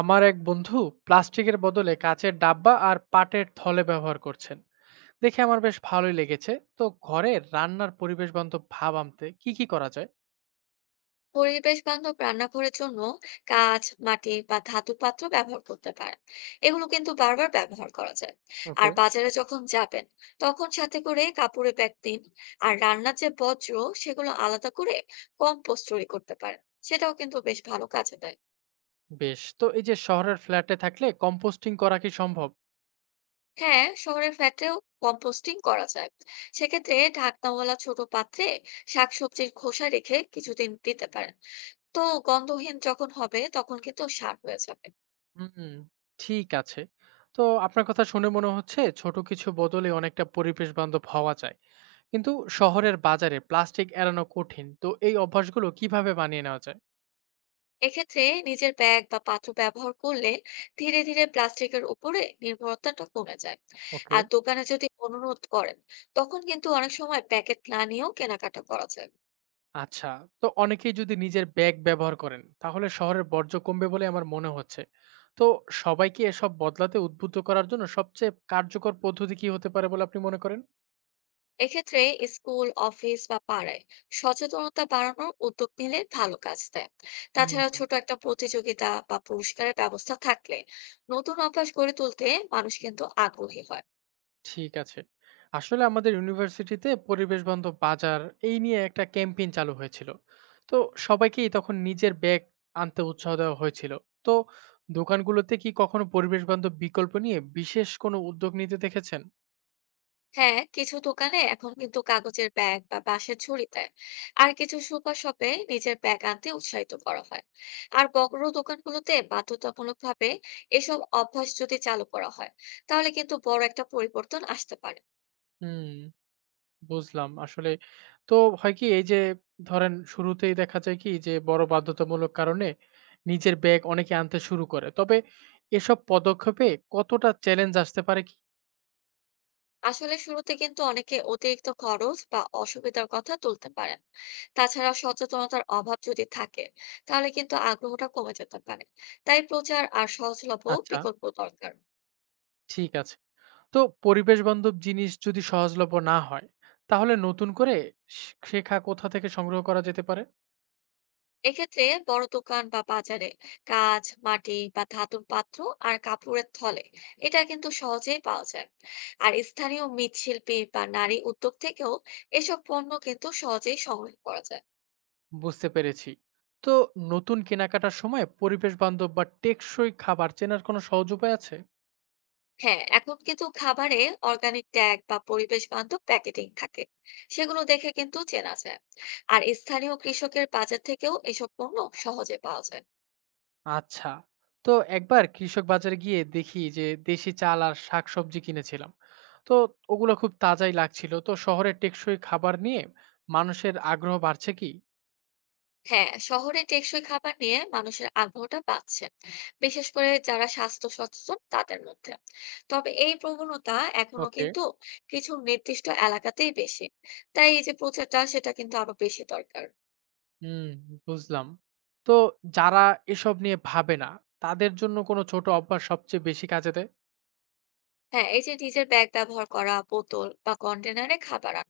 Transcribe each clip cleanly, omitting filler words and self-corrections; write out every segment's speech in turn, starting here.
আমার এক বন্ধু প্লাস্টিকের বদলে কাঁচের ডাব্বা আর পাটের থলে ব্যবহার করছেন দেখে আমার বেশ ভালোই লেগেছে। তো ঘরে রান্নার পরিবেশ বান্ধব ভাব আনতে কি কি করা যায়? পরিবেশ বান্ধব রান্নাঘরের জন্য কাঁচ মাটি বা ধাতু পাত্র ব্যবহার করতে পারেন। এগুলো কিন্তু বারবার ব্যবহার করা যায়। আর ওকে। বাজারে যখন যাবেন তখন সাথে করে কাপড়ে ব্যাগ দিন। আর রান্নার যে বর্জ্য সেগুলো আলাদা করে কম্পোস্ট তৈরি করতে পারেন, সেটাও কিন্তু বেশ ভালো কাজে দেয়। বেশ, তো এই যে শহরের ফ্ল্যাটে থাকলে কম্পোস্টিং করা কি সম্ভব? হ্যাঁ, শহরের ফ্ল্যাটেও কম্পোস্টিং করা যায়। সেক্ষেত্রে ঢাকনাওয়ালা ছোট পাত্রে শাকসবজির খোসা রেখে কিছুদিন দিতে পারেন। তো গন্ধহীন যখন হবে তখন কিন্তু সার হয়ে যাবে। হুম, ঠিক আছে। তো আপনার কথা শুনে মনে হচ্ছে ছোট কিছু বদলে অনেকটা পরিবেশ বান্ধব হওয়া যায়, কিন্তু শহরের বাজারে প্লাস্টিক এড়ানো কঠিন। তো এই অভ্যাসগুলো কিভাবে বানিয়ে নেওয়া যায়? এক্ষেত্রে নিজের ব্যাগ বা পাত্র ব্যবহার করলে ধীরে ধীরে প্লাস্টিকের উপরে নির্ভরতাটা কমে যায়। ওকে, আর দোকানে যদি অনুরোধ করেন তখন কিন্তু অনেক সময় প্যাকেট না নিয়েও কেনাকাটা করা যায়। আচ্ছা, তো অনেকেই যদি নিজের ব্যাগ ব্যবহার করেন, তাহলে শহরের বর্জ্য কমবে বলে আমার মনে হচ্ছে। তো সবাইকে এসব বদলাতে উদ্বুদ্ধ করার জন্য সবচেয়ে কার্যকর পদ্ধতি কি হতে পারে বলে আপনি মনে করেন? এক্ষেত্রে স্কুল অফিস বা পাড়ায় সচেতনতা বাড়ানোর উদ্যোগ নিলে ভালো কাজ দেয়। তাছাড়া হুম। ছোট একটা প্রতিযোগিতা বা পুরস্কারের ব্যবস্থা থাকলে নতুন অভ্যাস গড়ে তুলতে মানুষ কিন্তু আগ্রহী হয়। ঠিক আছে। আসলে আমাদের ইউনিভার্সিটিতে পরিবেশ বান্ধব বাজার এই নিয়ে একটা ক্যাম্পেইন চালু হয়েছিল। তো সবাইকেই তখন নিজের ব্যাগ আনতে উৎসাহ দেওয়া হয়েছিল। তো দোকানগুলোতে কি কখনো পরিবেশ বান্ধব বিকল্প নিয়ে বিশেষ কোনো উদ্যোগ নিতে দেখেছেন? হ্যাঁ, কিছু দোকানে এখন কিন্তু কাগজের ব্যাগ বা বাঁশের ঝুড়ি দেয়। আর কিছু সুপার শপে নিজের ব্যাগ আনতে উৎসাহিত করা হয়। আর বড় দোকানগুলোতে বাধ্যতামূলকভাবে এসব অভ্যাস যদি চালু করা হয় তাহলে কিন্তু বড় একটা পরিবর্তন আসতে পারে। হুম, বুঝলাম। আসলে তো হয় কি, এই যে, ধরেন শুরুতেই দেখা যায় কি, যে বড় বাধ্যতামূলক কারণে নিজের ব্যাগ অনেকে আনতে শুরু করে। তবে এসব পদক্ষেপে কতটা চ্যালেঞ্জ আসতে পারে কি? আসলে শুরুতে কিন্তু অনেকে অতিরিক্ত খরচ বা অসুবিধার কথা তুলতে পারেন। তাছাড়া সচেতনতার অভাব যদি থাকে তাহলে কিন্তু আগ্রহটা কমে যেতে পারে। তাই প্রচার আর সহজলভ্য আচ্ছা, বিকল্প দরকার। ঠিক আছে। তো পরিবেশ বান্ধব জিনিস যদি সহজলভ্য না হয়, তাহলে নতুন করে শে শেখা কোথা থেকে সংগ্রহ করা যেতে পারে? এক্ষেত্রে বড় দোকান বা বাজারে কাঁচ মাটি বা ধাতুর পাত্র আর কাপড়ের থলে এটা কিন্তু সহজেই পাওয়া যায়। আর স্থানীয় মৃৎশিল্পী বা নারী উদ্যোগ থেকেও এসব পণ্য কিন্তু সহজেই সংগ্রহ করা যায়। বুঝতে পেরেছি। তো নতুন কেনাকাটার সময় পরিবেশ বান্ধব বা টেকসই খাবার চেনার কোনো সহজ উপায় আছে? হ্যাঁ, এখন কিন্তু খাবারে অর্গানিক ট্যাগ বা পরিবেশ বান্ধব প্যাকেটিং থাকে, সেগুলো দেখে কিন্তু চেনা যায়। আর স্থানীয় কৃষকের বাজার থেকেও এসব পণ্য সহজে পাওয়া যায়। আচ্ছা, তো একবার কৃষক বাজারে গিয়ে দেখি যে দেশি চাল আর শাকসবজি কিনেছিলাম। তো ওগুলো খুব তাজাই লাগছিল। তো শহরের টেকসই খাবার নিয়ে মানুষের আগ্রহ বাড়ছে কি? হ্যাঁ, শহরে টেকসই খাবার নিয়ে মানুষের আগ্রহটা বাড়ছে, বিশেষ করে যারা স্বাস্থ্য সচেতন তাদের মধ্যে। তবে এই প্রবণতা এখনো ওকে। কিন্তু কিছু নির্দিষ্ট এলাকাতেই বেশি। তাই এই যে প্রচারটা সেটা কিন্তু আরো বেশি দরকার। হুম, বুঝলাম। তো যারা এসব নিয়ে ভাবে না, তাদের জন্য কোনো ছোট অভ্যাস সবচেয়ে বেশি কাজে দেয়? হ্যাঁ, এই যে নিজের ব্যাগ ব্যবহার করা, বোতল বা কন্টেনারে খাবার আনা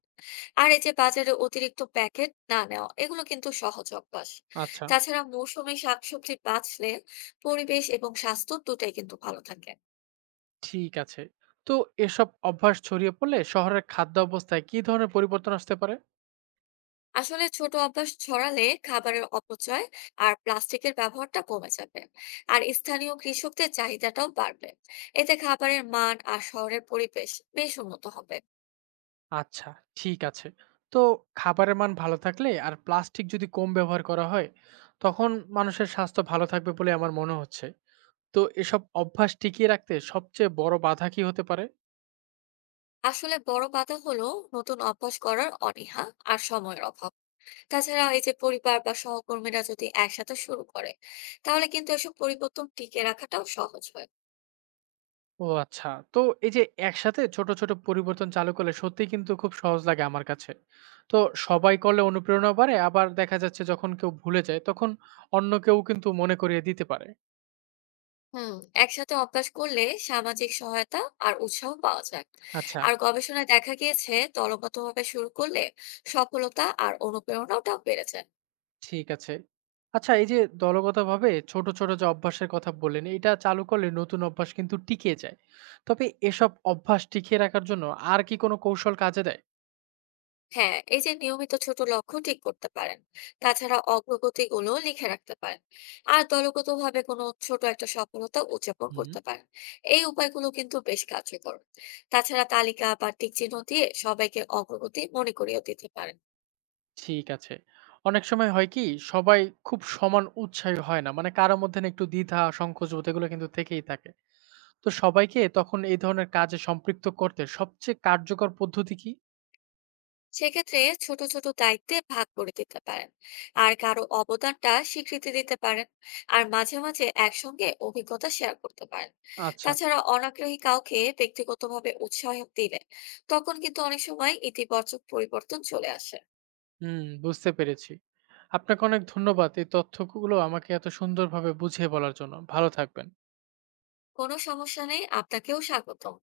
আর এই যে বাজারে অতিরিক্ত প্যাকেট না নেওয়া, এগুলো কিন্তু সহজ অভ্যাস। আচ্ছা। তাছাড়া মৌসুমী শাকসবজি বাঁচলে পরিবেশ এবং স্বাস্থ্য দুটাই কিন্তু ভালো থাকে। ঠিক আছে। তো এসব অভ্যাস ছড়িয়ে পড়লে শহরের খাদ্য অবস্থায় কি ধরনের পরিবর্তন আসতে পারে? আসলে ছোট অভ্যাস ছড়ালে খাবারের অপচয় আর প্লাস্টিকের ব্যবহারটা কমে যাবে। আর স্থানীয় কৃষকদের চাহিদাটাও বাড়বে। এতে খাবারের মান আর শহরের পরিবেশ বেশ উন্নত হবে। আচ্ছা, ঠিক আছে। তো খাবারের মান ভালো থাকলে আর প্লাস্টিক যদি কম ব্যবহার করা হয়, তখন মানুষের স্বাস্থ্য ভালো থাকবে বলে আমার মনে হচ্ছে। তো এসব অভ্যাস টিকিয়ে রাখতে সবচেয়ে বড় বাধা কি হতে পারে? আসলে বড় বাধা হলো নতুন অভ্যাস করার অনীহা আর সময়ের অভাব। তাছাড়া এই যে পরিবার বা সহকর্মীরা যদি একসাথে শুরু করে তাহলে কিন্তু এসব পরিবর্তন টিকে রাখাটাও সহজ হয়। ও আচ্ছা। তো এই যে একসাথে ছোট ছোট পরিবর্তন চালু করলে সত্যি কিন্তু খুব সহজ লাগে আমার কাছে। তো সবাই করলে অনুপ্রেরণা বাড়ে, আবার দেখা যাচ্ছে যখন কেউ ভুলে যায় তখন অন্য কেউ কিন্তু মনে করিয়ে দিতে পারে। হুম। একসাথে অভ্যাস করলে সামাজিক সহায়তা আর উৎসাহ পাওয়া যায়। আচ্ছা, আর গবেষণায় দেখা গিয়েছে দলগতভাবে শুরু করলে সফলতা আর অনুপ্রেরণাটাও বেড়ে যায়। ঠিক আছে। আচ্ছা, এই যে দলগতভাবে ছোট, ছোট যে অভ্যাসের কথা বললেন, এটা চালু করলে নতুন অভ্যাস কিন্তু টিকে যায়। তবে এসব অভ্যাস টিকিয়ে রাখার জন্য আর কি কোনো কৌশল কাজে দেয়? হ্যাঁ, এই যে নিয়মিত ছোট লক্ষ্য ঠিক করতে পারেন, তাছাড়া অগ্রগতি গুলো লিখে রাখতে পারেন, আর দলগতভাবে কোনো ছোট একটা সফলতা উদযাপন হুম। করতে পারেন। এই উপায়গুলো কিন্তু বেশ কার্যকর। তাছাড়া তালিকা বা টিক চিহ্ন দিয়ে সবাইকে অগ্রগতি মনে করিয়ে দিতে পারেন। ঠিক আছে। অনেক সময় হয় কি, সবাই খুব সমান উৎসাহী হয় না। মানে কারো মধ্যে না একটু দ্বিধা, সংকোচবোধ এগুলো কিন্তু থেকেই থাকে। তো সবাইকে তখন এই ধরনের কাজে সম্পৃক্ত করতে সবচেয়ে কার্যকর পদ্ধতি কি? সেক্ষেত্রে ছোট ছোট দায়িত্বে ভাগ করে দিতে পারেন, আর কারো অবদানটা স্বীকৃতি দিতে পারেন, আর মাঝে মাঝে একসঙ্গে অভিজ্ঞতা শেয়ার করতে পারেন। আচ্ছা। তাছাড়া অনাগ্রহী কাউকে ব্যক্তিগতভাবে উৎসাহ দিলে তখন কিন্তু অনেক সময় ইতিবাচক পরিবর্তন চলে আসে। হুম, বুঝতে পেরেছি। আপনাকে অনেক ধন্যবাদ এই তথ্যগুলো আমাকে এত সুন্দরভাবে বুঝিয়ে বলার জন্য। ভালো থাকবেন। কোনো সমস্যা নেই, আপনাকেও স্বাগতম।